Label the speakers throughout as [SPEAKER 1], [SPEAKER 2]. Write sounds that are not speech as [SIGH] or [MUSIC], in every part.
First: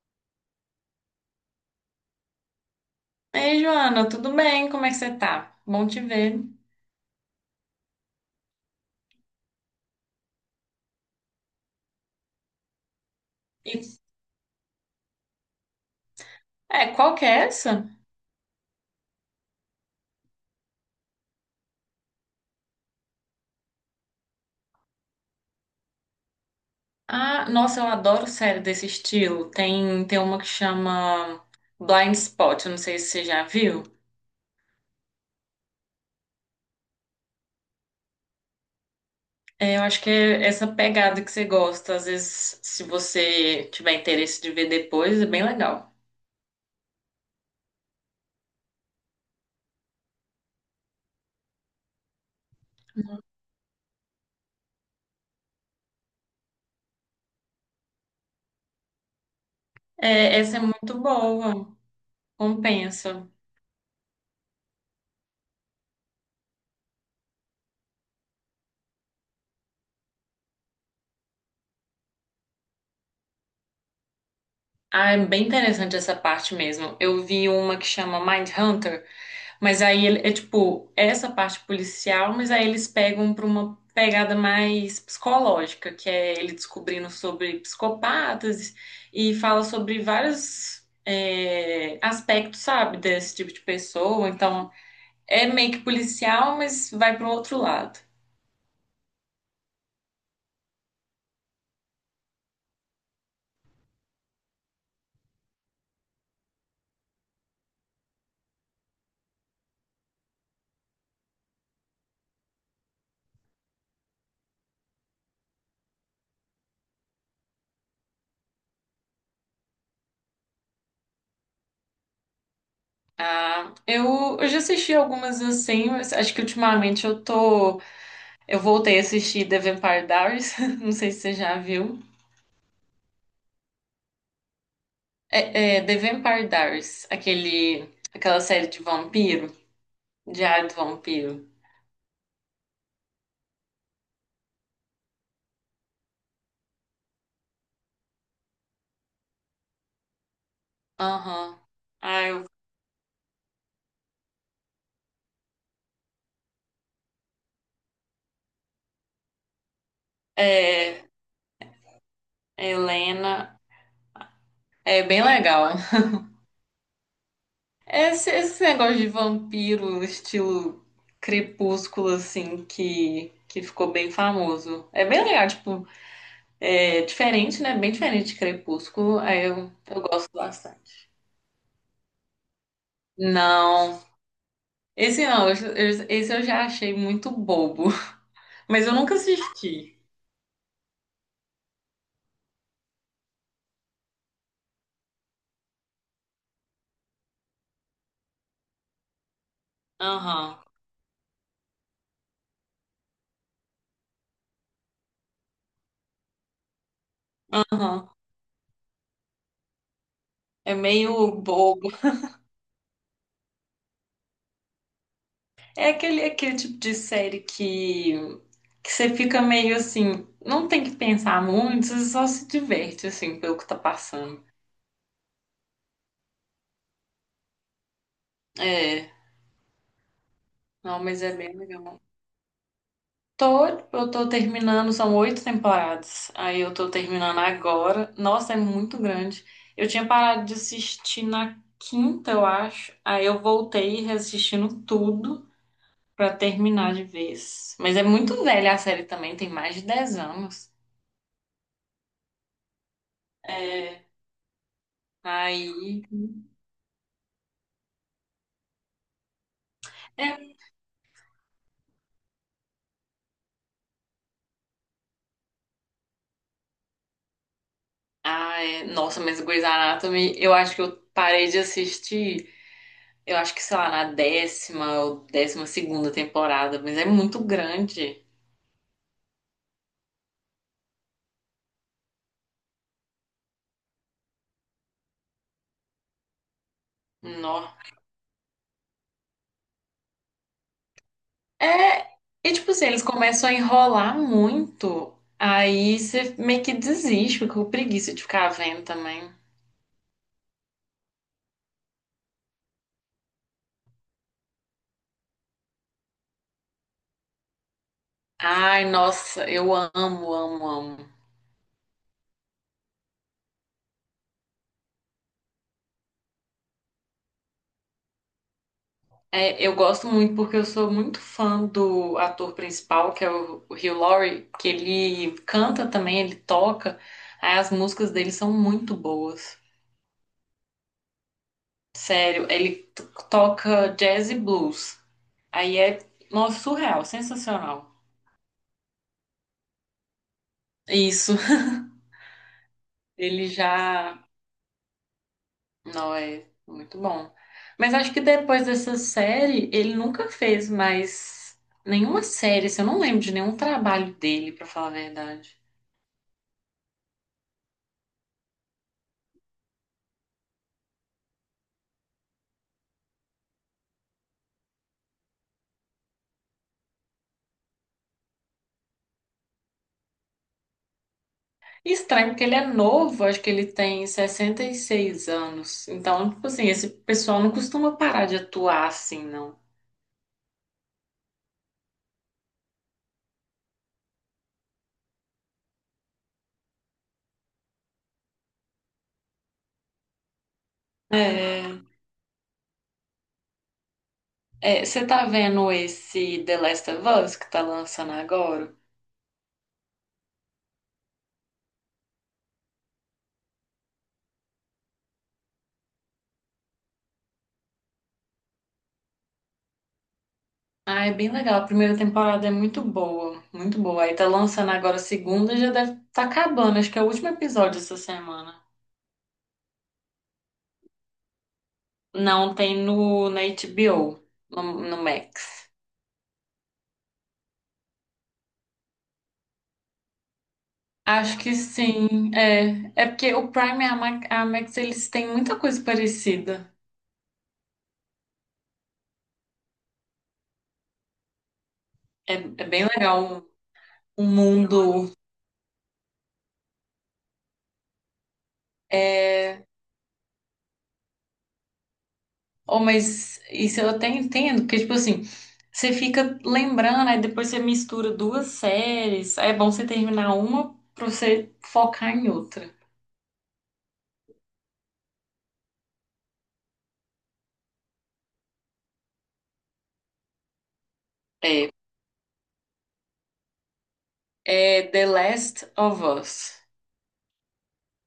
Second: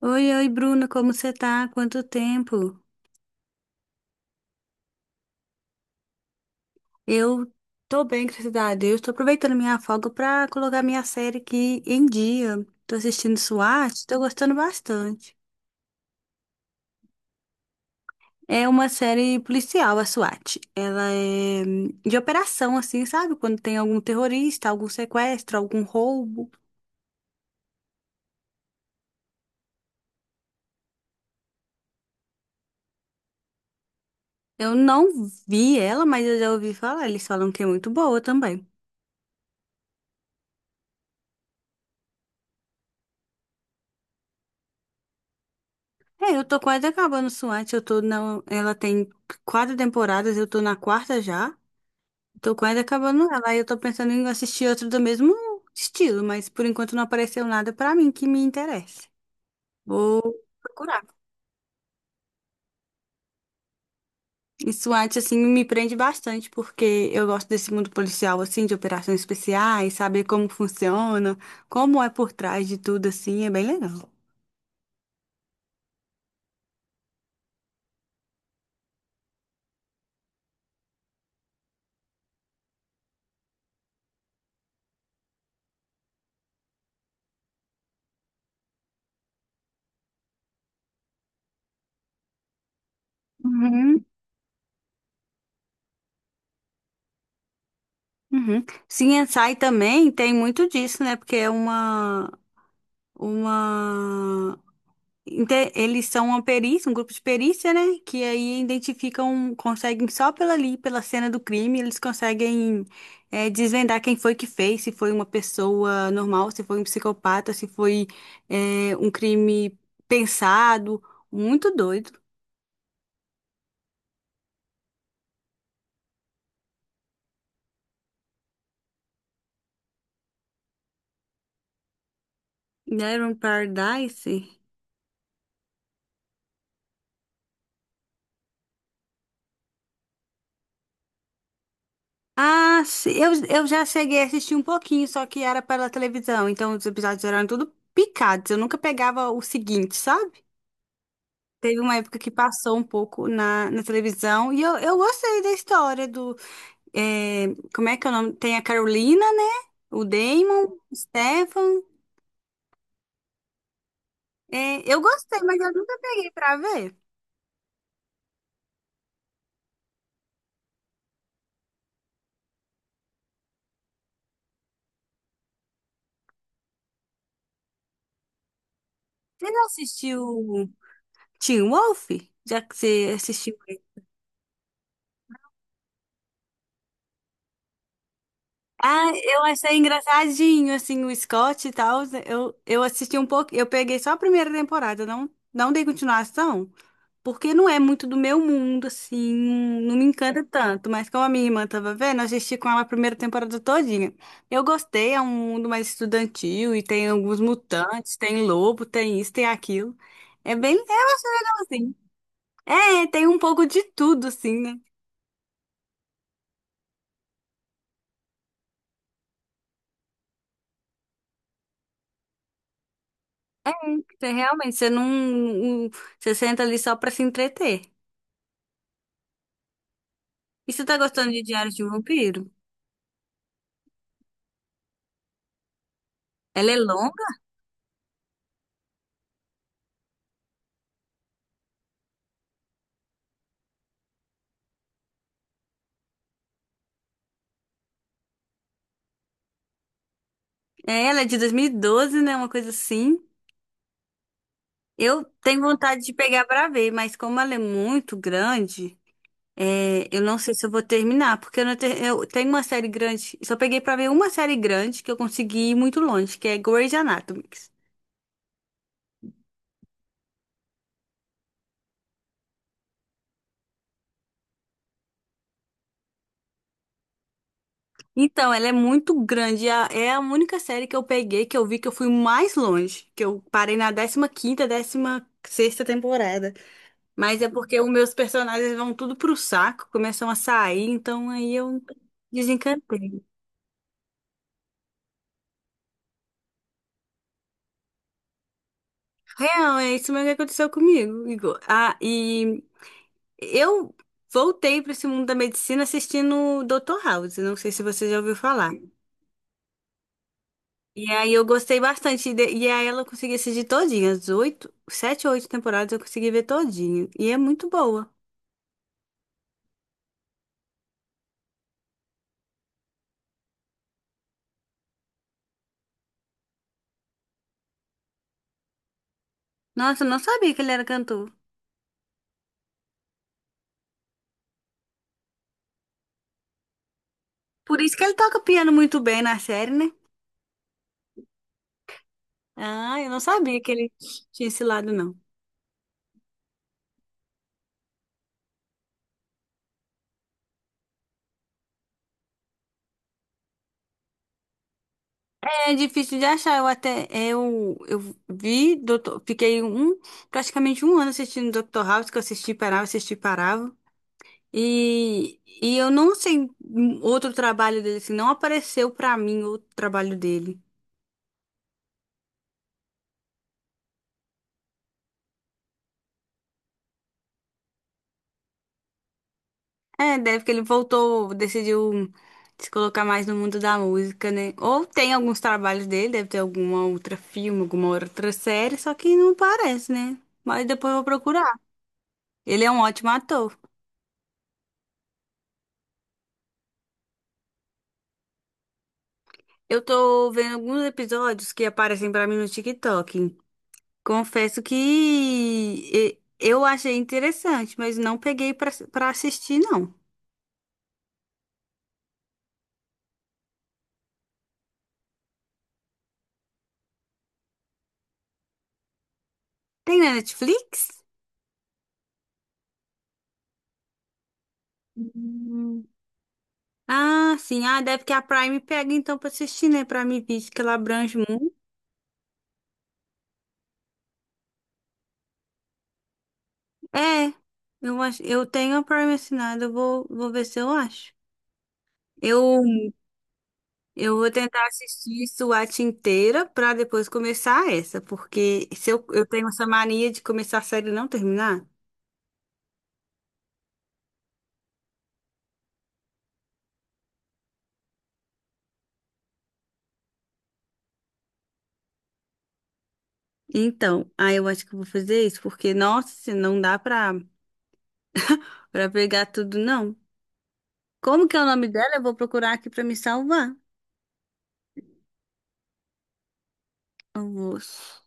[SPEAKER 1] Oi, oi, Bruna, como você tá? Quanto tempo?
[SPEAKER 2] Ei, Joana, tudo bem? Como é que você tá? Bom te ver.
[SPEAKER 1] Eu tô bem, graças a Deus. Tô aproveitando minha folga pra colocar minha série aqui em dia. Tô assistindo
[SPEAKER 2] E-
[SPEAKER 1] SWAT, tô gostando bastante.
[SPEAKER 2] Qual que é essa?
[SPEAKER 1] É uma série policial, a SWAT. Ela é de operação, assim, sabe? Quando tem algum terrorista, algum sequestro, algum roubo.
[SPEAKER 2] Ah, nossa, eu adoro série desse estilo. Tem uma que chama Blind Spot, eu não sei se você já viu.
[SPEAKER 1] Eu não vi ela, mas eu já ouvi falar. Eles falam que é muito boa também.
[SPEAKER 2] É, eu acho que é essa pegada que você gosta. Às vezes, se você tiver interesse de ver depois, é bem legal.
[SPEAKER 1] É, eu tô quase acabando SWAT. Eu tô na. Ela tem quatro temporadas, eu tô na quarta já. Tô quase acabando ela. E eu tô pensando em assistir outro do mesmo estilo, mas por enquanto não apareceu nada pra mim que me interesse. Vou
[SPEAKER 2] É, essa é muito
[SPEAKER 1] procurar.
[SPEAKER 2] boa, compensa.
[SPEAKER 1] Isso antes, assim, me prende bastante, porque eu gosto desse mundo policial, assim, de operações especiais, saber como funciona, como é por trás de tudo, assim, é bem legal.
[SPEAKER 2] Ah, é bem interessante essa parte mesmo. Eu vi uma que chama Mindhunter. Mas aí é tipo é essa parte policial, mas aí eles pegam para uma pegada mais psicológica, que é ele descobrindo sobre psicopatas e fala sobre vários aspectos, sabe, desse tipo de
[SPEAKER 1] Uhum,
[SPEAKER 2] pessoa. Então é meio que policial, mas vai para o outro lado.
[SPEAKER 1] uhum. CSI também tem muito disso, né? Porque é uma eles são uma perícia, um grupo de perícia, né? Que aí identificam, conseguem só pela ali, pela cena do crime, eles conseguem desvendar quem foi que fez, se foi uma pessoa normal, se foi um psicopata, se foi um crime pensado. Muito doido.
[SPEAKER 2] Ah, eu já assisti algumas assim, mas acho que ultimamente eu tô. Eu voltei a assistir The Vampire Diaries, [LAUGHS] não sei se você já viu.
[SPEAKER 1] Never Paradise?
[SPEAKER 2] É, é The Vampire Diaries, aquela série de vampiro, Diário do Vampiro.
[SPEAKER 1] Ah, eu já cheguei a assistir um pouquinho, só que era pela televisão, então os episódios eram tudo picados. Eu nunca pegava o seguinte, sabe?
[SPEAKER 2] Aham.
[SPEAKER 1] Teve uma época
[SPEAKER 2] Ah,
[SPEAKER 1] que
[SPEAKER 2] eu-
[SPEAKER 1] passou um pouco na televisão e eu gostei da história do. é, como é que é o nome? Tem a Carolina, né? O Damon, o
[SPEAKER 2] é,
[SPEAKER 1] Stefan.
[SPEAKER 2] Helena,
[SPEAKER 1] É, eu
[SPEAKER 2] é bem
[SPEAKER 1] gostei, mas eu
[SPEAKER 2] legal.
[SPEAKER 1] nunca peguei pra ver.
[SPEAKER 2] Esse negócio de vampiro, estilo crepúsculo, assim, que ficou bem famoso. É bem legal, tipo, é diferente, né? Bem diferente de crepúsculo, aí
[SPEAKER 1] Você já
[SPEAKER 2] eu gosto
[SPEAKER 1] assistiu
[SPEAKER 2] bastante.
[SPEAKER 1] Teen Wolf? Já que você assistiu ele?
[SPEAKER 2] Não, esse não, esse eu já achei muito bobo, [LAUGHS] mas eu
[SPEAKER 1] Ah,
[SPEAKER 2] nunca
[SPEAKER 1] eu achei
[SPEAKER 2] assisti.
[SPEAKER 1] engraçadinho, assim, o Scott e tal. Eu assisti um pouco, eu peguei só a primeira temporada, não, não dei continuação. Porque não é muito do meu mundo, assim, não me encanta
[SPEAKER 2] Aham.
[SPEAKER 1] tanto, mas como a minha irmã tava vendo, eu assisti com ela a primeira temporada todinha. Eu gostei, é um mundo mais estudantil e tem alguns
[SPEAKER 2] Aham.
[SPEAKER 1] mutantes, tem lobo, tem isso, tem aquilo. É
[SPEAKER 2] É
[SPEAKER 1] bem legal,
[SPEAKER 2] meio bobo.
[SPEAKER 1] assim. É, tem um pouco de tudo, assim, né?
[SPEAKER 2] É aquele, aquele tipo de série que você fica meio assim, não tem que pensar muito, você só se diverte assim pelo que tá
[SPEAKER 1] Você
[SPEAKER 2] passando.
[SPEAKER 1] realmente, você não, não- você senta ali só pra se entreter.
[SPEAKER 2] É,
[SPEAKER 1] E você tá
[SPEAKER 2] não, mas
[SPEAKER 1] gostando
[SPEAKER 2] é
[SPEAKER 1] de
[SPEAKER 2] bem
[SPEAKER 1] Diário de um
[SPEAKER 2] legal.
[SPEAKER 1] Vampiro?
[SPEAKER 2] Tô, eu tô terminando, são 8 temporadas. Aí
[SPEAKER 1] Ela
[SPEAKER 2] eu
[SPEAKER 1] é
[SPEAKER 2] tô
[SPEAKER 1] longa?
[SPEAKER 2] terminando agora. Nossa, é muito grande. Eu tinha parado de assistir na quinta, eu acho. Aí eu voltei reassistindo tudo pra terminar de vez. Mas é muito velha a série também, tem mais de 10 anos.
[SPEAKER 1] É, ela é de 2012, né? Uma coisa assim.
[SPEAKER 2] É,
[SPEAKER 1] Eu tenho
[SPEAKER 2] aí.
[SPEAKER 1] vontade de pegar para ver, mas como ela é muito grande, eu
[SPEAKER 2] É.
[SPEAKER 1] não sei se eu vou terminar, porque eu, não te- eu tenho uma série grande, só peguei para ver uma série grande que eu consegui ir muito longe, que é Grey's Anatomy.
[SPEAKER 2] Ai, nossa, mas Grey's Anatomy, eu acho que eu parei de assistir, eu acho que, sei lá, na 10ª ou 12ª temporada, mas é muito grande.
[SPEAKER 1] Então, ela é muito grande, é a única série que eu peguei que eu vi que eu fui mais longe, que eu parei na 15ª, 16ª temporada. Mas é
[SPEAKER 2] Nó.
[SPEAKER 1] porque os meus personagens vão tudo pro saco, começam a sair, então aí eu
[SPEAKER 2] É, e tipo assim, eles
[SPEAKER 1] desencantei.
[SPEAKER 2] começam a enrolar muito, aí você meio que desiste, fica com preguiça de ficar vendo também.
[SPEAKER 1] Real, é isso mesmo que aconteceu comigo, Igor. Ah, e eu voltei para esse mundo da medicina assistindo Dr. House, não sei se você já ouviu falar.
[SPEAKER 2] Ai, nossa, eu amo, amo, amo.
[SPEAKER 1] E aí eu gostei bastante, e aí ela consegui assistir todinha, as oito, sete ou oito temporadas eu consegui ver todinha, e é muito boa.
[SPEAKER 2] É, eu gosto muito porque eu sou muito fã do ator principal, que é o Hugh Laurie, que ele canta também, ele toca. Aí as músicas dele são muito boas.
[SPEAKER 1] Nossa, eu não sabia que ele era cantor.
[SPEAKER 2] Sério, toca jazz e blues. Aí é, nossa, surreal,
[SPEAKER 1] Por
[SPEAKER 2] sensacional.
[SPEAKER 1] isso que ele toca piano muito bem na série, né?
[SPEAKER 2] Isso,
[SPEAKER 1] Ah, eu
[SPEAKER 2] [LAUGHS]
[SPEAKER 1] não
[SPEAKER 2] ele
[SPEAKER 1] sabia que ele
[SPEAKER 2] já,
[SPEAKER 1] tinha esse lado, não.
[SPEAKER 2] não é muito bom. Mas acho que depois dessa série, ele nunca fez mais nenhuma série, assim, eu não lembro de nenhum trabalho dele, pra falar a verdade.
[SPEAKER 1] É difícil de achar. Eu até eu vi, doutor, fiquei um praticamente um ano assistindo Dr. House, que eu assisti, parava, assisti, parava. E eu não sei outro trabalho dele, assim, não apareceu pra mim outro trabalho dele.
[SPEAKER 2] Estranho, porque ele é novo, acho que ele tem 66 anos. Então, tipo assim, esse pessoal não costuma parar de atuar assim, não.
[SPEAKER 1] É, deve que ele voltou, decidiu se colocar mais no mundo da música, né? Ou tem alguns trabalhos dele, deve ter alguma outra filme, alguma outra série, só que não aparece, né? Mas depois eu vou procurar. Ele é um ótimo ator.
[SPEAKER 2] É, você tá vendo esse The Last of Us que tá lançando agora?
[SPEAKER 1] Eu tô vendo alguns episódios que aparecem pra mim no TikTok. Confesso que eu achei interessante, mas não peguei pra assistir, não.
[SPEAKER 2] Ah, é bem legal. A primeira temporada é muito boa, muito boa. Aí tá lançando agora a segunda, já deve tá acabando. Acho que é o último episódio essa semana.
[SPEAKER 1] Tem na Netflix?
[SPEAKER 2] Não, tem na HBO, no Max.
[SPEAKER 1] Hum, Ah, sim. Ah, deve que a Prime pega então pra assistir, né? Pra mim, visto que ela abrange
[SPEAKER 2] Acho
[SPEAKER 1] muito.
[SPEAKER 2] que sim. É, é porque o Prime e a a Max, eles têm muita coisa parecida.
[SPEAKER 1] É, eu acho, eu tenho a Prime assinada, eu vou ver se eu acho.
[SPEAKER 2] É,
[SPEAKER 1] Eu
[SPEAKER 2] é bem legal
[SPEAKER 1] Eu
[SPEAKER 2] o
[SPEAKER 1] vou tentar
[SPEAKER 2] mundo.
[SPEAKER 1] assistir SWAT inteira pra depois começar essa, porque se eu, eu tenho
[SPEAKER 2] É...
[SPEAKER 1] essa mania de começar a série e não terminar.
[SPEAKER 2] Oh, mas isso eu até entendo, porque, tipo assim, você fica lembrando, aí depois você mistura duas séries. Aí é bom você terminar uma pra você focar em outra.
[SPEAKER 1] Então, aí eu acho que eu vou fazer isso, porque, nossa, não dá pra pegar tudo, não. Como que é o nome
[SPEAKER 2] É,
[SPEAKER 1] dela? Eu vou procurar aqui pra me salvar.
[SPEAKER 2] é The Last of Us.
[SPEAKER 1] Eu vou s-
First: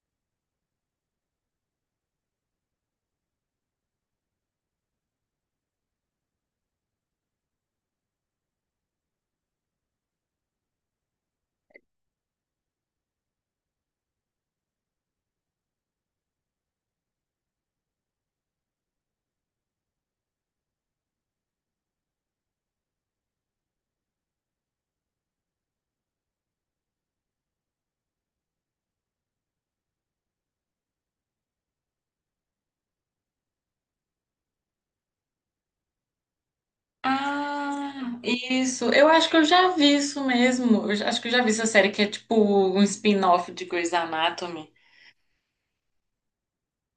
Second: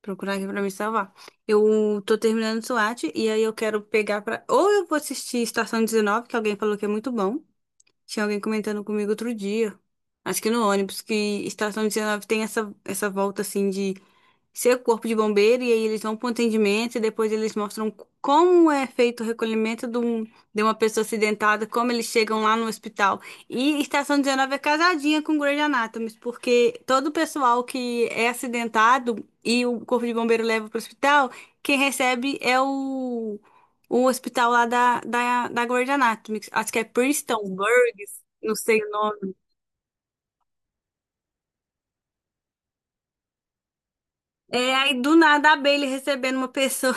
[SPEAKER 1] procurar aqui pra me salvar. Eu tô terminando SWAT e aí eu quero pegar pra. Ou eu vou assistir Estação 19, que alguém falou que é muito bom. Tinha alguém comentando comigo outro dia, acho que no ônibus, que estação 19 tem essa volta assim de ser corpo de bombeiro e aí eles vão para o atendimento e depois eles mostram como é feito o recolhimento de uma pessoa acidentada, como eles chegam lá no hospital. E Estação 19 é casadinha com Grey's Anatomy, porque todo o pessoal que é acidentado e o corpo de bombeiro leva para o hospital, quem recebe é o hospital lá da Grey's Anatomy, acho que é Preston
[SPEAKER 2] Ah,
[SPEAKER 1] Burgess, não sei
[SPEAKER 2] isso.
[SPEAKER 1] o
[SPEAKER 2] Eu acho
[SPEAKER 1] nome.
[SPEAKER 2] que eu já vi isso mesmo. Acho que eu já vi essa série que é tipo um spin-off de Grey's Anatomy.
[SPEAKER 1] É, aí do nada a Bailey recebendo uma pessoa.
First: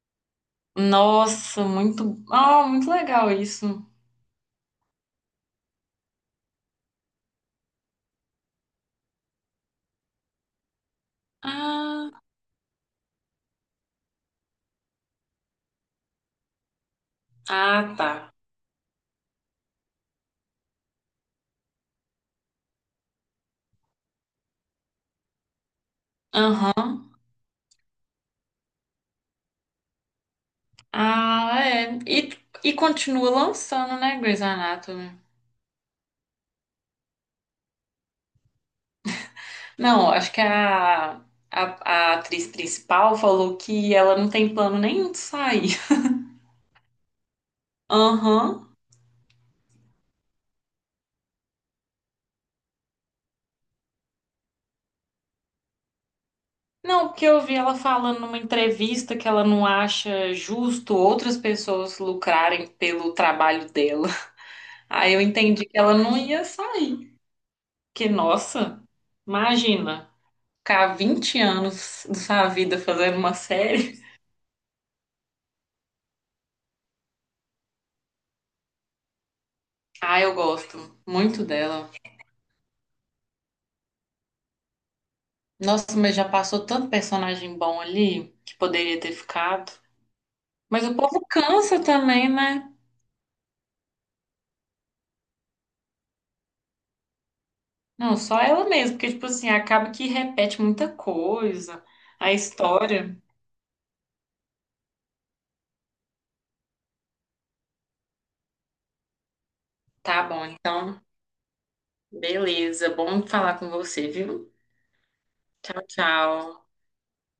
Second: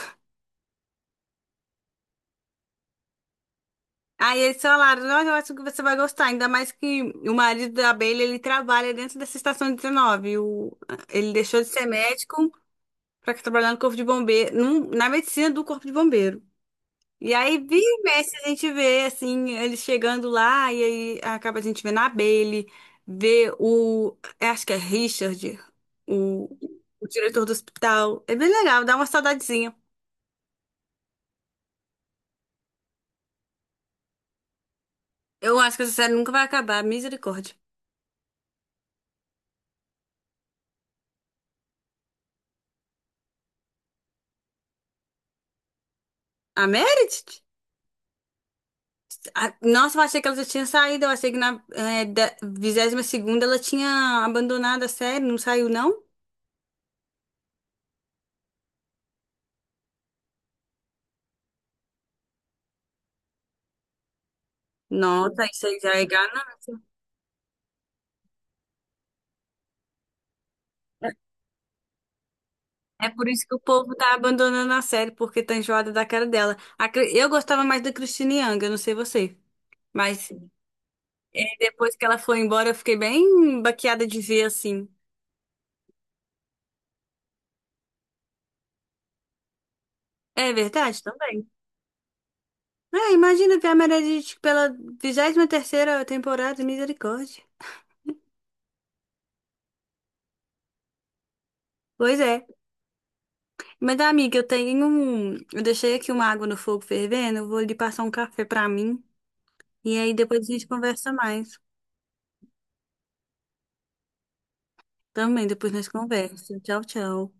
[SPEAKER 2] Nossa, muito, ah, muito legal isso.
[SPEAKER 1] Aí eles falaram, "Nossa, eu acho que você vai gostar, ainda mais que o marido da abelha, ele trabalha dentro dessa estação 19. O, ele deixou de ser
[SPEAKER 2] Ah,
[SPEAKER 1] médico para trabalhar no corpo de bombeiro, na medicina do corpo de bombeiro. E aí, vira
[SPEAKER 2] ah,
[SPEAKER 1] e
[SPEAKER 2] tá.
[SPEAKER 1] mexe, a gente vê, assim, eles chegando lá, e aí acaba a gente vendo a Bailey, vê o, acho que é Richard, o, o
[SPEAKER 2] Aham.
[SPEAKER 1] diretor do hospital. É bem legal, dá uma saudadezinha.
[SPEAKER 2] Ah, é. E continua lançando, né, Grey's Anatomy?
[SPEAKER 1] Eu acho que essa série nunca vai acabar, misericórdia.
[SPEAKER 2] Não, acho que a atriz principal falou que ela não tem plano nenhum de sair.
[SPEAKER 1] A Meredith?
[SPEAKER 2] Aham.
[SPEAKER 1] Ah, nossa, eu achei que ela já tinha saído. Eu achei que na 22ª ela tinha abandonado a série. Não saiu, não?
[SPEAKER 2] Não, porque eu vi ela falando numa entrevista que ela não acha justo outras pessoas lucrarem pelo trabalho dela. [LAUGHS] Aí eu
[SPEAKER 1] Nossa,
[SPEAKER 2] entendi
[SPEAKER 1] isso
[SPEAKER 2] que
[SPEAKER 1] aí já
[SPEAKER 2] ela
[SPEAKER 1] é
[SPEAKER 2] não ia
[SPEAKER 1] ganância.
[SPEAKER 2] sair. Porque, nossa, imagina, ficar
[SPEAKER 1] É
[SPEAKER 2] 20 anos da sua vida
[SPEAKER 1] é,
[SPEAKER 2] fazendo
[SPEAKER 1] por
[SPEAKER 2] uma
[SPEAKER 1] isso que o povo
[SPEAKER 2] série.
[SPEAKER 1] tá
[SPEAKER 2] [LAUGHS]
[SPEAKER 1] abandonando a série, porque tá enjoada da cara dela. Eu gostava mais da Christine Yang, eu não sei você.
[SPEAKER 2] Ah,
[SPEAKER 1] Mas
[SPEAKER 2] eu gosto muito dela.
[SPEAKER 1] depois que ela foi embora, eu fiquei bem baqueada de ver assim.
[SPEAKER 2] Nossa, mas já passou tanto personagem bom ali que poderia ter ficado.
[SPEAKER 1] É
[SPEAKER 2] Mas o
[SPEAKER 1] verdade
[SPEAKER 2] povo
[SPEAKER 1] também.
[SPEAKER 2] cansa também, né?
[SPEAKER 1] É, imagina ver a Meredith pela 23 terceira temporada, misericórdia.
[SPEAKER 2] Não, só ela mesmo, porque, tipo assim, acaba que repete muita coisa,
[SPEAKER 1] Pois
[SPEAKER 2] a
[SPEAKER 1] é.
[SPEAKER 2] história.
[SPEAKER 1] Mas, amiga, eu tenho um. Eu deixei aqui uma água no fogo fervendo. Eu vou ali passar um café pra mim. E aí
[SPEAKER 2] Tá
[SPEAKER 1] depois
[SPEAKER 2] bom,
[SPEAKER 1] a gente
[SPEAKER 2] então.
[SPEAKER 1] conversa mais.
[SPEAKER 2] Beleza. Bom falar com você, viu?
[SPEAKER 1] Também, depois
[SPEAKER 2] Tchau,
[SPEAKER 1] nós conversa.
[SPEAKER 2] tchau.
[SPEAKER 1] Tchau, tchau.